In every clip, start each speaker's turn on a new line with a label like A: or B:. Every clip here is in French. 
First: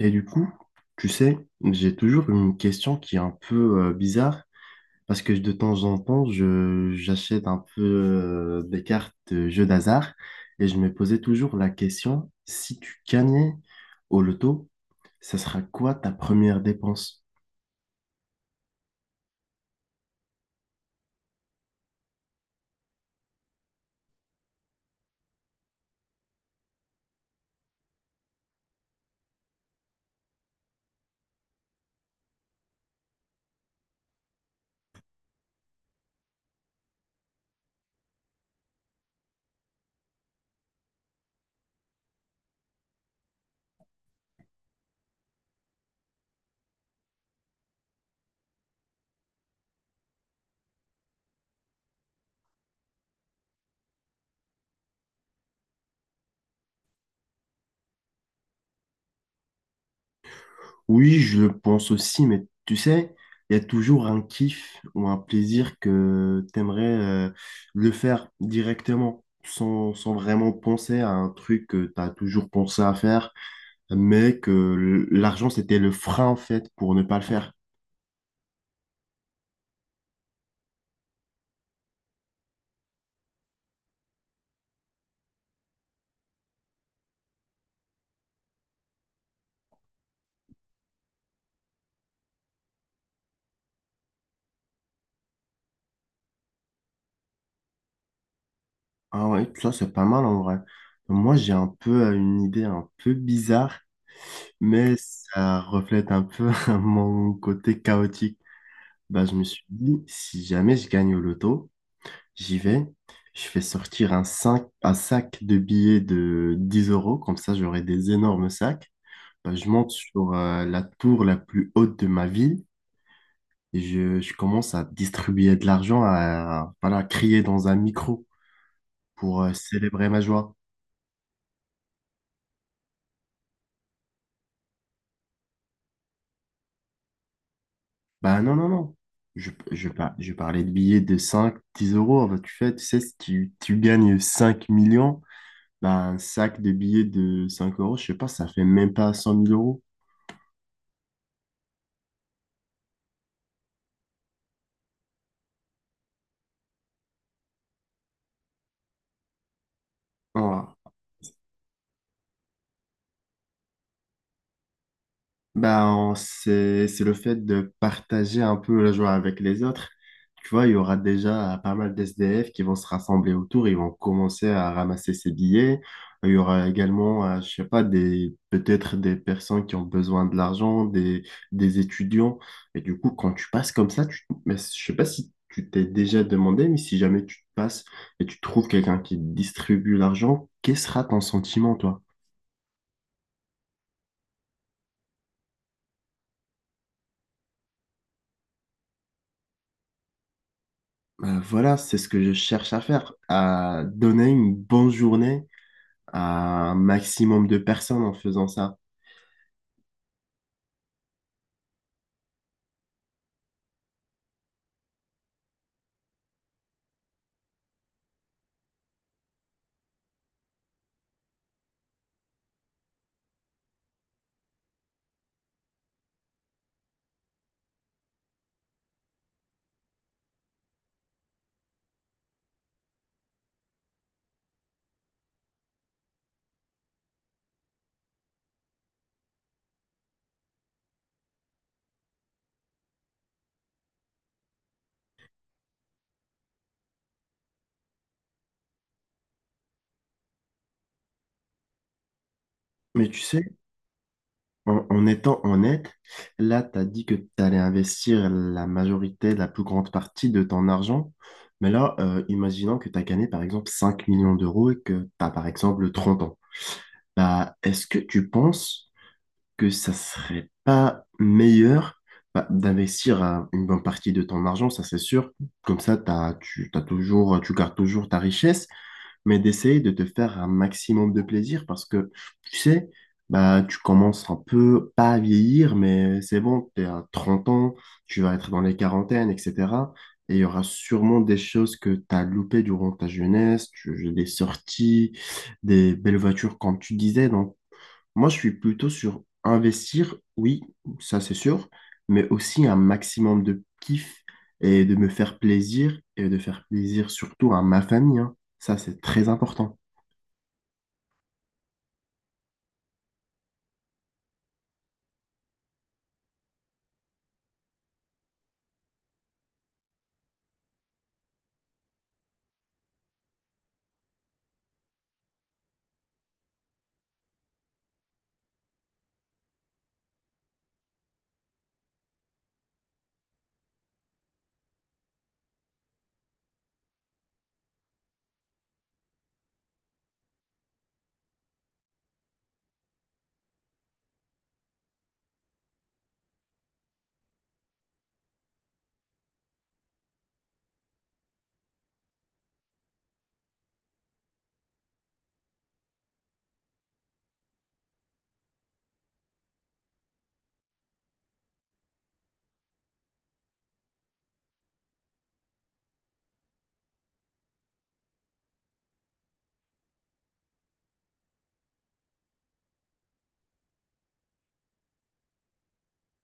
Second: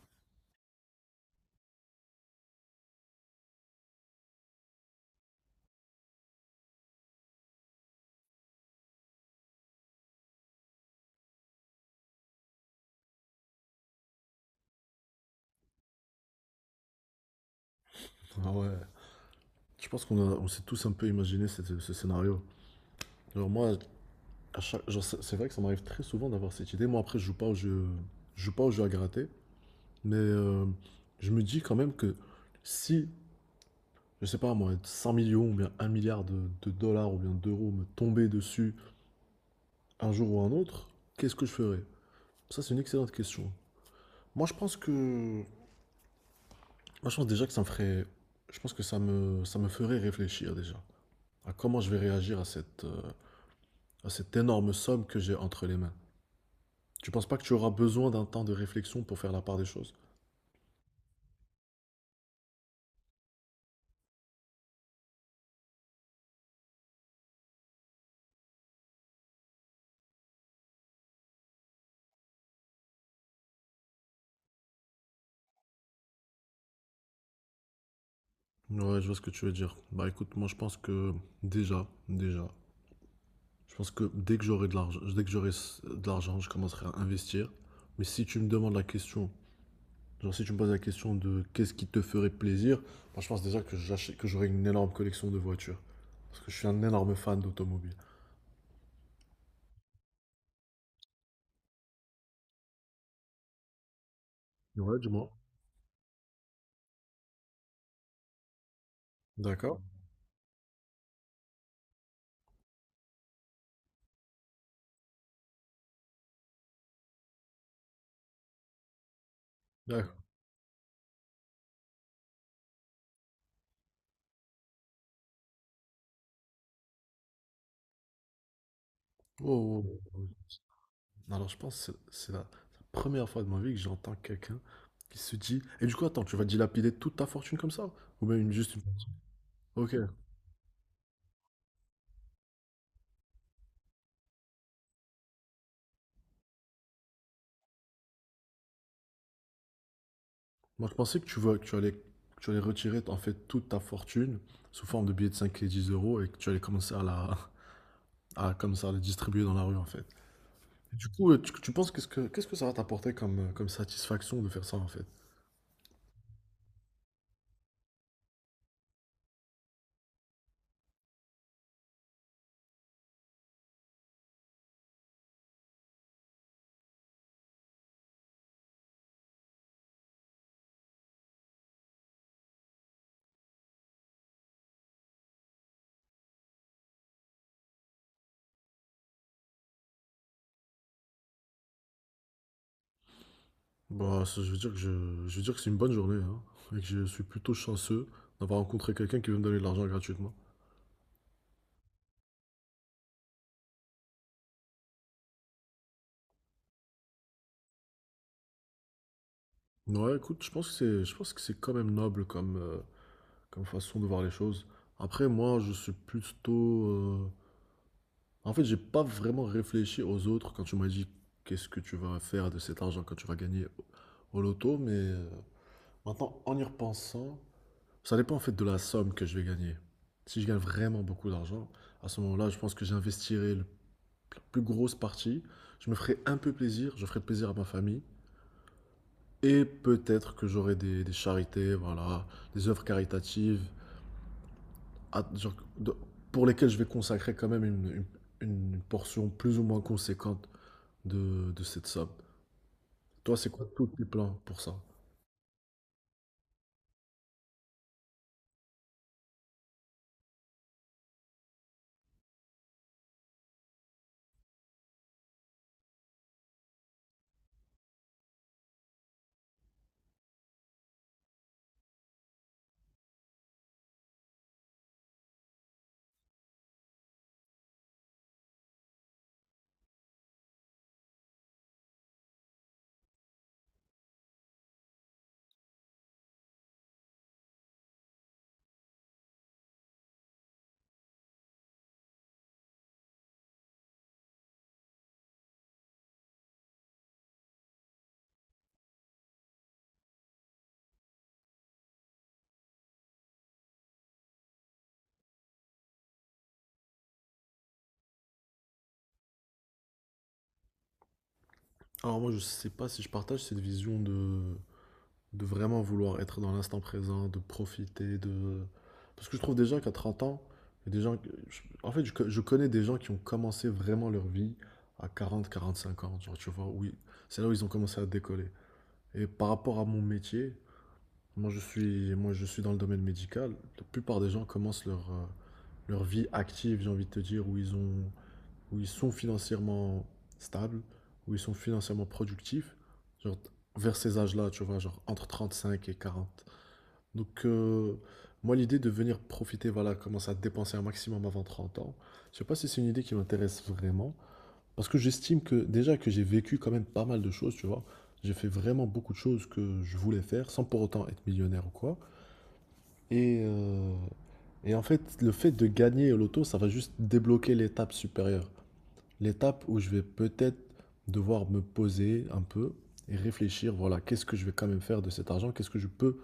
A: Et du coup, tu sais, j'ai toujours une question qui est un peu bizarre parce que de temps en temps, j'achète un peu des cartes de jeux d'hasard et je me posais toujours la question, si tu gagnais au loto, ça sera quoi ta première dépense?
B: Ah ouais. Je pense qu'on s'est tous un peu imaginé ce scénario. Alors moi, genre, c'est vrai que ça m'arrive très souvent d'avoir cette idée. Moi, après, je joue pas au jeu, je joue pas au jeu à gratter, mais je me dis quand même que si, je sais pas moi, 100 millions ou bien 1 milliard de dollars ou bien d'euros me tombaient dessus un jour ou un autre, qu'est-ce que je ferais? Ça, c'est une excellente question. Moi, je pense que, moi, je pense déjà que ça me ferait, je pense que ça me ferait réfléchir déjà à comment je vais réagir à cette énorme somme que j'ai entre les mains. Tu penses pas que tu auras besoin d'un temps de réflexion pour faire la part des choses.
A: Oui, je le pense aussi, mais tu sais, il y a toujours un kiff ou un plaisir que t'aimerais le faire directement sans, vraiment penser à un truc que t'as toujours pensé à faire mais que l'argent, c'était le frein, en fait, pour ne pas le faire.
B: Ouais, je vois ce que tu veux dire. Bah écoute, moi je pense que déjà, je pense que dès que j'aurai de l'argent, dès que de l'argent, je commencerai à investir. Mais si tu me demandes la question, genre si tu me poses la question de qu'est-ce qui te ferait plaisir, moi je pense déjà que j'aurai une énorme collection de voitures. Parce que je suis un énorme fan d'automobile.
A: Ah ouais, ça, c'est pas mal, en vrai. Moi, j'ai un peu une idée un peu bizarre, mais
B: Ouais, du moins.
A: ça reflète un peu mon côté chaotique. Bah, je me suis
B: D'accord.
A: dit, si jamais je gagne au loto, j'y vais, je fais sortir un sac de billets de 10 euros, comme ça, j'aurai des énormes sacs. Bah, je monte
B: D'accord.
A: sur la tour la plus haute de ma ville. Et je commence à distribuer de l'argent, à, voilà, crier dans un micro pour
B: Oh, oh,
A: célébrer ma
B: oh.
A: joie.
B: Alors, je pense que c'est la première fois de ma vie que j'entends quelqu'un qui se dit «Et du coup, attends, tu vas dilapider toute ta fortune comme ça?» Ou même
A: Bah non, non,
B: juste une.
A: non. Je, je,
B: Ok,
A: par- je parlais de billets de 5 10 euros. Bah, tu fais, tu sais, si tu gagnes 5 millions, bah, un sac de billets de 5 euros, je sais pas, ça fait même pas cent mille euros.
B: moi je pensais que tu allais retirer en fait toute ta fortune sous forme de billets de 5 et 10 € et que tu allais commencer comme ça, à les distribuer dans la rue en fait.
A: Voilà.
B: Et du coup, tu penses qu'est-ce que ça va t'apporter comme satisfaction de faire ça en fait?
A: Ben, c'est le fait de partager un peu la joie avec les autres. Tu vois, il y aura déjà pas mal d'SDF qui vont se rassembler autour, ils vont commencer à ramasser ces billets. Il y aura également, je sais pas, des, peut-être des personnes qui ont besoin de l'argent, des étudiants. Et du coup, quand tu passes comme ça, mais je sais pas si tu t'es déjà demandé, mais si jamais tu passes et tu trouves quelqu'un qui distribue l'argent, quel sera ton sentiment?
B: Bah, ça, je veux dire que je veux dire que c'est une bonne journée hein, et que je suis plutôt chanceux d'avoir rencontré quelqu'un qui veut me donner de l'argent gratuitement.
A: Voilà, c'est ce que je cherche à faire, à donner une bonne journée à un maximum de personnes en faisant ça.
B: Ouais, écoute, je pense que c'est quand même noble comme façon de voir les choses. Après, moi, je suis plutôt. En fait, j'ai pas vraiment réfléchi aux autres quand tu m'as dit qu'est-ce que tu vas faire de cet argent quand tu vas gagner au loto, mais maintenant, en y repensant, ça dépend en fait de la somme que je vais gagner. Si je gagne vraiment beaucoup d'argent, à ce moment-là, je pense que j'investirai la plus grosse partie. Je me ferai un peu plaisir, je ferai plaisir à ma famille. Et peut-être que j'aurai des charités, voilà, des œuvres caritatives, genre, pour lesquelles je vais consacrer quand même une- une portion plus ou moins conséquente de cette somme.
A: Mais tu
B: Toi, c'est
A: sais,
B: quoi tous tes plans pour ça?
A: en étant honnête, là, tu as dit que tu allais investir la majorité, la plus grande partie de ton argent. Mais là, imaginons que tu as gagné par exemple 5 millions d'euros et que tu as par exemple 30 ans. Bah, est-ce que tu penses que ça serait pas meilleur, bah, d'investir une bonne partie de ton argent, ça c'est sûr. Comme ça, t'as toujours, tu gardes toujours ta richesse, mais d'essayer de te faire un maximum de plaisir parce que, tu sais, bah, tu commences un peu, pas à vieillir, mais c'est bon, tu es à 30 ans, tu vas être dans les quarantaines, etc. Et il y aura sûrement des choses que tu as loupées durant ta jeunesse, des sorties, des belles voitures, comme tu disais. Donc, moi, je suis plutôt sur investir, oui, ça c'est sûr, mais aussi un maximum de kiff et de me faire plaisir et de faire plaisir surtout à ma famille, hein. Ça c'est très important.
B: Alors moi, je sais pas si je partage cette vision de vraiment vouloir être dans l'instant présent, de profiter, Parce que je trouve déjà qu'à 30 ans, il y a des gens. En fait, je connais des gens qui ont commencé vraiment leur vie à 40, 45 ans, genre, tu vois, oui, c'est là où ils ont commencé à décoller. Et par rapport à mon métier, moi je suis dans le domaine médical. La plupart des gens commencent leur vie active, j'ai envie de te dire, où ils sont financièrement stables, où ils sont financièrement productifs, genre vers ces âges-là, tu vois, genre entre 35 et 40. Donc moi l'idée de venir profiter, voilà, commencer à dépenser un maximum avant 30 ans, je sais pas si c'est une idée qui m'intéresse vraiment, parce que j'estime que déjà que j'ai vécu quand même pas mal de choses, tu vois. J'ai fait vraiment beaucoup de choses que je voulais faire sans pour autant être millionnaire ou quoi. Et, euh, et en fait, le fait de gagner au loto, ça va juste débloquer l'étape supérieure. L'étape où je vais peut-être devoir me poser un peu et réfléchir, voilà, qu'est-ce que je vais quand même faire de cet argent? Qu'est-ce que je peux,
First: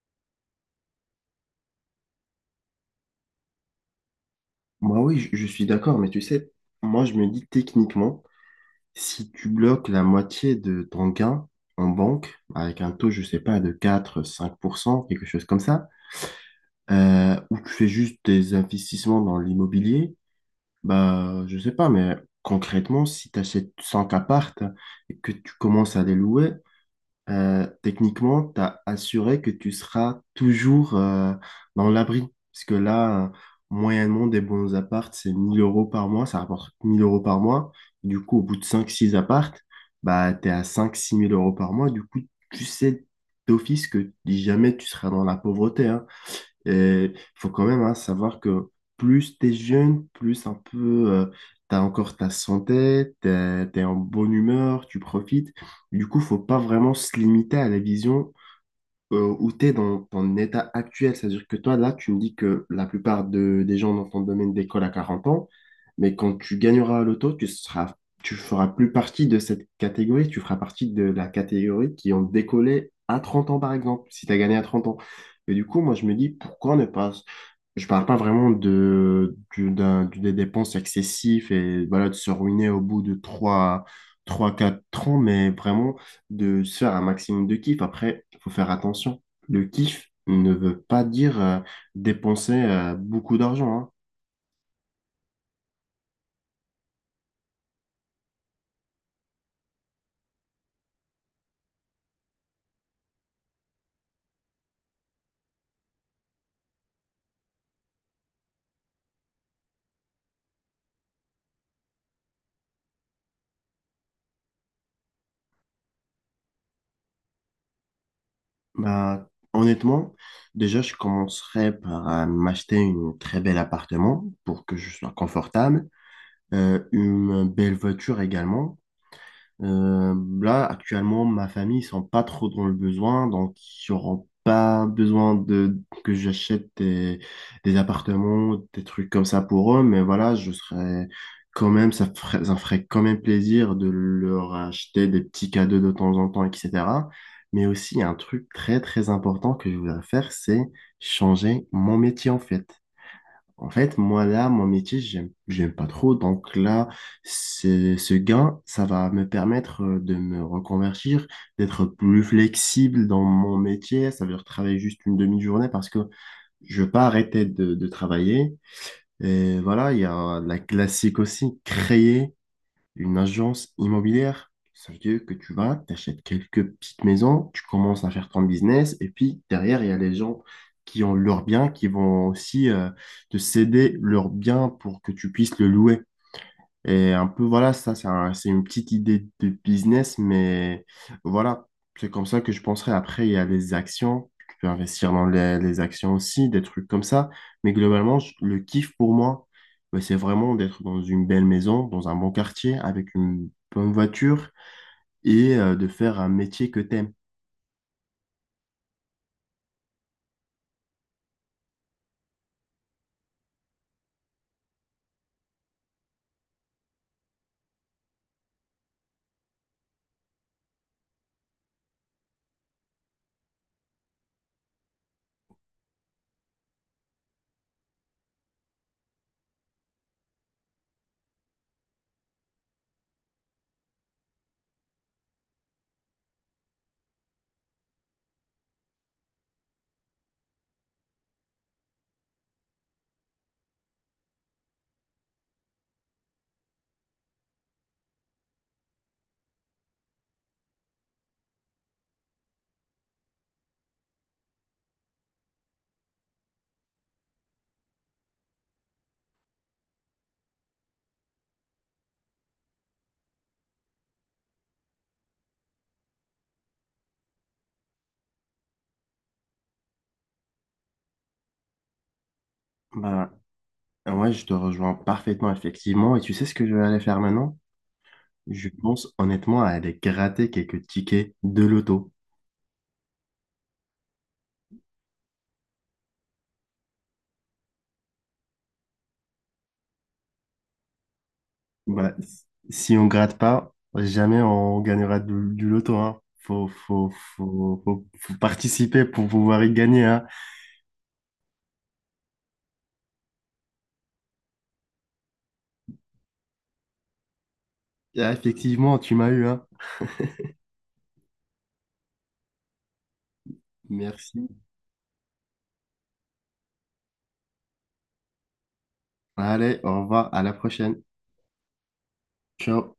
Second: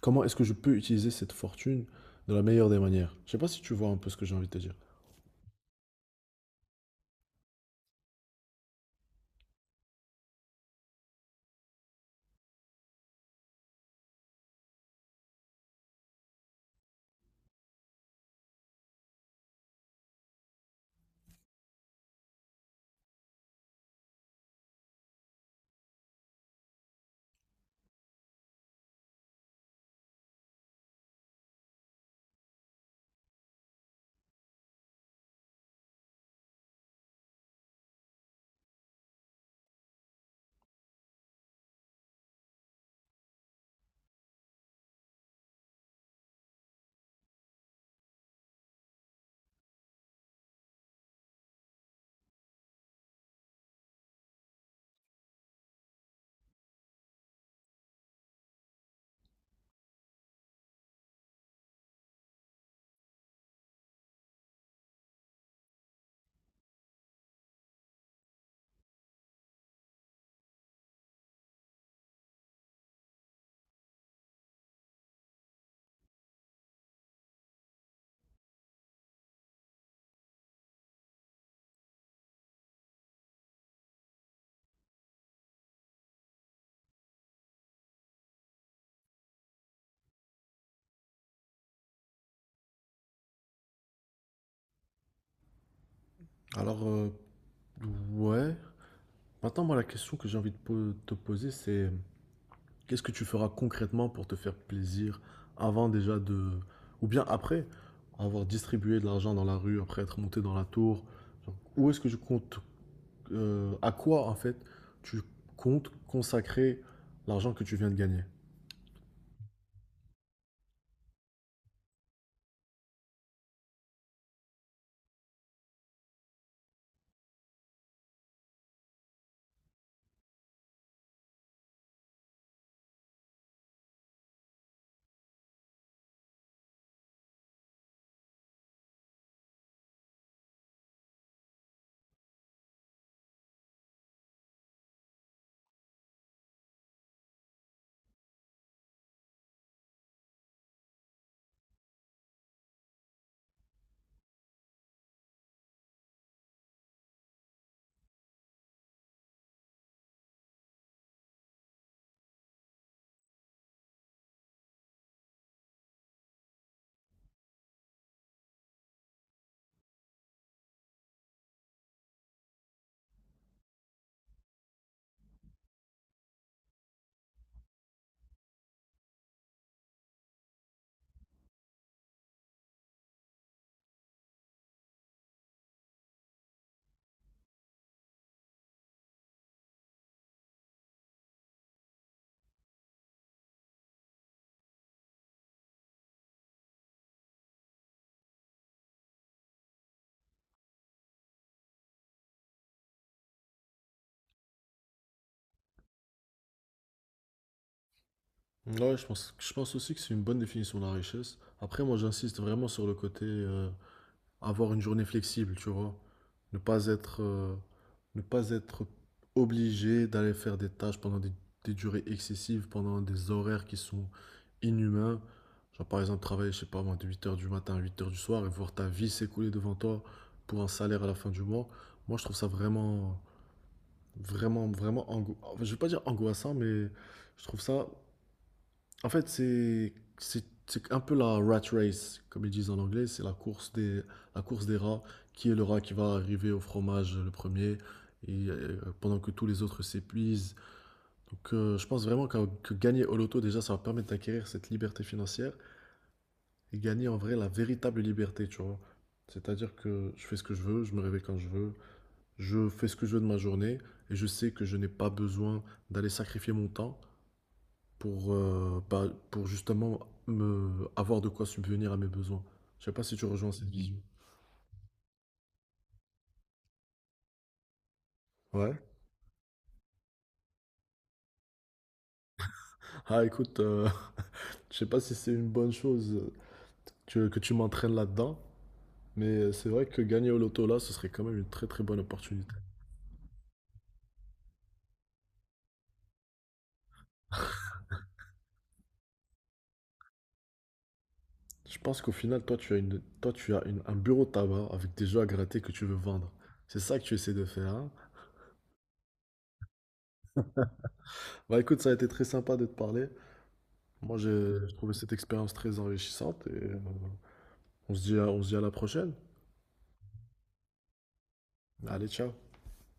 B: Comment est-ce que je peux utiliser cette fortune de la meilleure des manières? Je sais pas si tu vois un peu ce que j'ai envie de te dire.
A: Moi, oui, je suis d'accord, mais tu sais, moi je me dis techniquement, si tu bloques la moitié de ton gain en banque avec un taux, je sais pas, de 4-5 % quelque chose comme ça, ou tu fais juste des investissements dans l'immobilier. Bah, je sais pas, mais concrètement, si tu achètes 5 appartes et que tu commences à les louer, techniquement, tu as assuré que tu seras toujours dans l'abri. Parce que là, moyennement, des bons appartes, c'est 1000 euros par mois, ça rapporte 1000 euros par mois. Du coup, au bout de cinq six appartes, bah, tu es à 5-6 000 € par mois. Du coup, tu sais d'office que jamais tu seras dans la pauvreté, hein. Il faut quand même, hein, savoir que plus t'es jeune, plus un peu, tu as encore ta santé, t'es es, en bonne humeur, tu profites. Du coup, faut pas vraiment se limiter à la vision où tu es dans ton état actuel. C'est-à-dire que toi, là, tu me dis que la plupart des gens dans ton domaine d'école à 40 ans, mais quand tu gagneras à l'auto, tu seras, tu feras plus partie de cette catégorie, tu feras partie de la catégorie qui ont décollé à 30 ans, par exemple, si tu as gagné à 30 ans. Et du coup, moi, je me dis, pourquoi ne pas... Je parle pas vraiment de, du- d'un- du- des dépenses excessives et voilà, de se ruiner au bout de trois 4 ans, mais vraiment de se faire un maximum de kiff. Après, il faut faire attention. Le kiff ne veut pas dire dépenser beaucoup d'argent, hein.
B: Alors, ouais, maintenant, moi, la question que j'ai envie de te poser, c'est qu'est-ce que tu feras concrètement pour te faire plaisir avant déjà de, ou bien après avoir distribué de l'argent dans la rue, après être monté dans la tour? Genre, où est-ce que je compte, à quoi en fait tu comptes consacrer l'argent que tu viens de gagner?
A: Bah, honnêtement, déjà, je commencerai par m'acheter une très bel appartement pour que je sois confortable, une belle voiture également. Euh, Là, actuellement, ma famille, ils sont pas trop dans le besoin, donc ils n'auront pas besoin de que j'achète des appartements, des trucs comme ça pour eux, mais voilà, je serais quand même, ça ferait quand même plaisir de leur acheter des petits cadeaux de temps en temps, etc. Mais aussi, il y a un truc très, très important que je voudrais faire, c'est changer mon métier, en fait. En fait, moi, là, mon métier, j'aime pas trop. Donc là, ce gain, ça va me permettre de me reconvertir, d'être plus flexible dans mon métier. Ça veut dire travailler juste une demi-journée parce que je veux pas arrêter de travailler. Et voilà, il y a la classique aussi, créer une agence immobilière, ça veut dire que tu vas, t'achètes quelques petites maisons, tu commences à faire ton business, et puis derrière, il y a les gens qui ont leurs biens, qui vont aussi te céder leurs biens pour que tu puisses le louer. Et un peu, voilà, ça, c'est une petite idée de business, mais voilà, c'est comme ça que je penserais. Après, il y a les actions, tu peux investir dans les actions aussi, des trucs comme ça. Mais globalement, le kiff pour moi, ben, c'est vraiment d'être dans une belle maison, dans un bon quartier, avec une bonne voiture et de faire un métier que t'aimes.
B: Ouais, je pense aussi que c'est une bonne définition de la richesse. Après, moi, j'insiste vraiment sur le côté, avoir une journée flexible, tu vois. Ne pas être, euh, ne pas être obligé d'aller faire des tâches pendant des durées excessives, pendant des horaires qui sont inhumains. Genre par exemple travailler, je sais pas moi, de 8 h du matin à 8 heures du soir et voir ta vie s'écouler devant toi pour un salaire à la fin du mois. Moi, je trouve ça vraiment, vraiment, vraiment, enfin, je vais pas dire angoissant, mais je trouve ça en fait, c'est c'est un peu la rat race, comme ils disent en anglais. C'est la course des rats. Qui est le rat qui va arriver au fromage le premier pendant que tous les autres s'épuisent. Donc, je pense vraiment que gagner au loto, déjà, ça va permettre d'acquérir cette liberté financière et gagner en vrai la véritable liberté, tu vois. C'est-à-dire que je fais ce que je veux, je me réveille quand je veux, je fais ce que je veux de ma journée et je sais que je n'ai pas besoin d'aller sacrifier mon temps pour justement me avoir de quoi subvenir à mes besoins. Je sais pas si tu
A: Voilà.
B: rejoins cette vision.
A: Ouais, je te rejoins parfaitement, effectivement. Et tu sais ce que je vais aller faire maintenant? Je
B: Ouais.
A: pense honnêtement à aller gratter quelques tickets de loto.
B: Ah écoute, je sais pas si c'est une bonne chose que tu m'entraînes là-dedans, mais c'est vrai que gagner au loto là, ce serait quand même une très très bonne
A: Bah,
B: opportunité.
A: si on gratte pas, jamais on gagnera du loto, hein. Faut participer pour pouvoir y gagner, hein.
B: Je pense qu'au final, toi tu as un bureau de tabac avec des jeux à gratter que tu veux vendre. C'est ça que tu essaies de faire, hein.
A: Ah, effectivement, tu m'as eu, hein.
B: Bah écoute, ça a été très sympa de te parler. Moi,
A: Merci.
B: j'ai trouvé cette expérience très enrichissante et on se dit à la prochaine.
A: Allez, au revoir, à la prochaine.
B: Allez, ciao.
A: Ciao.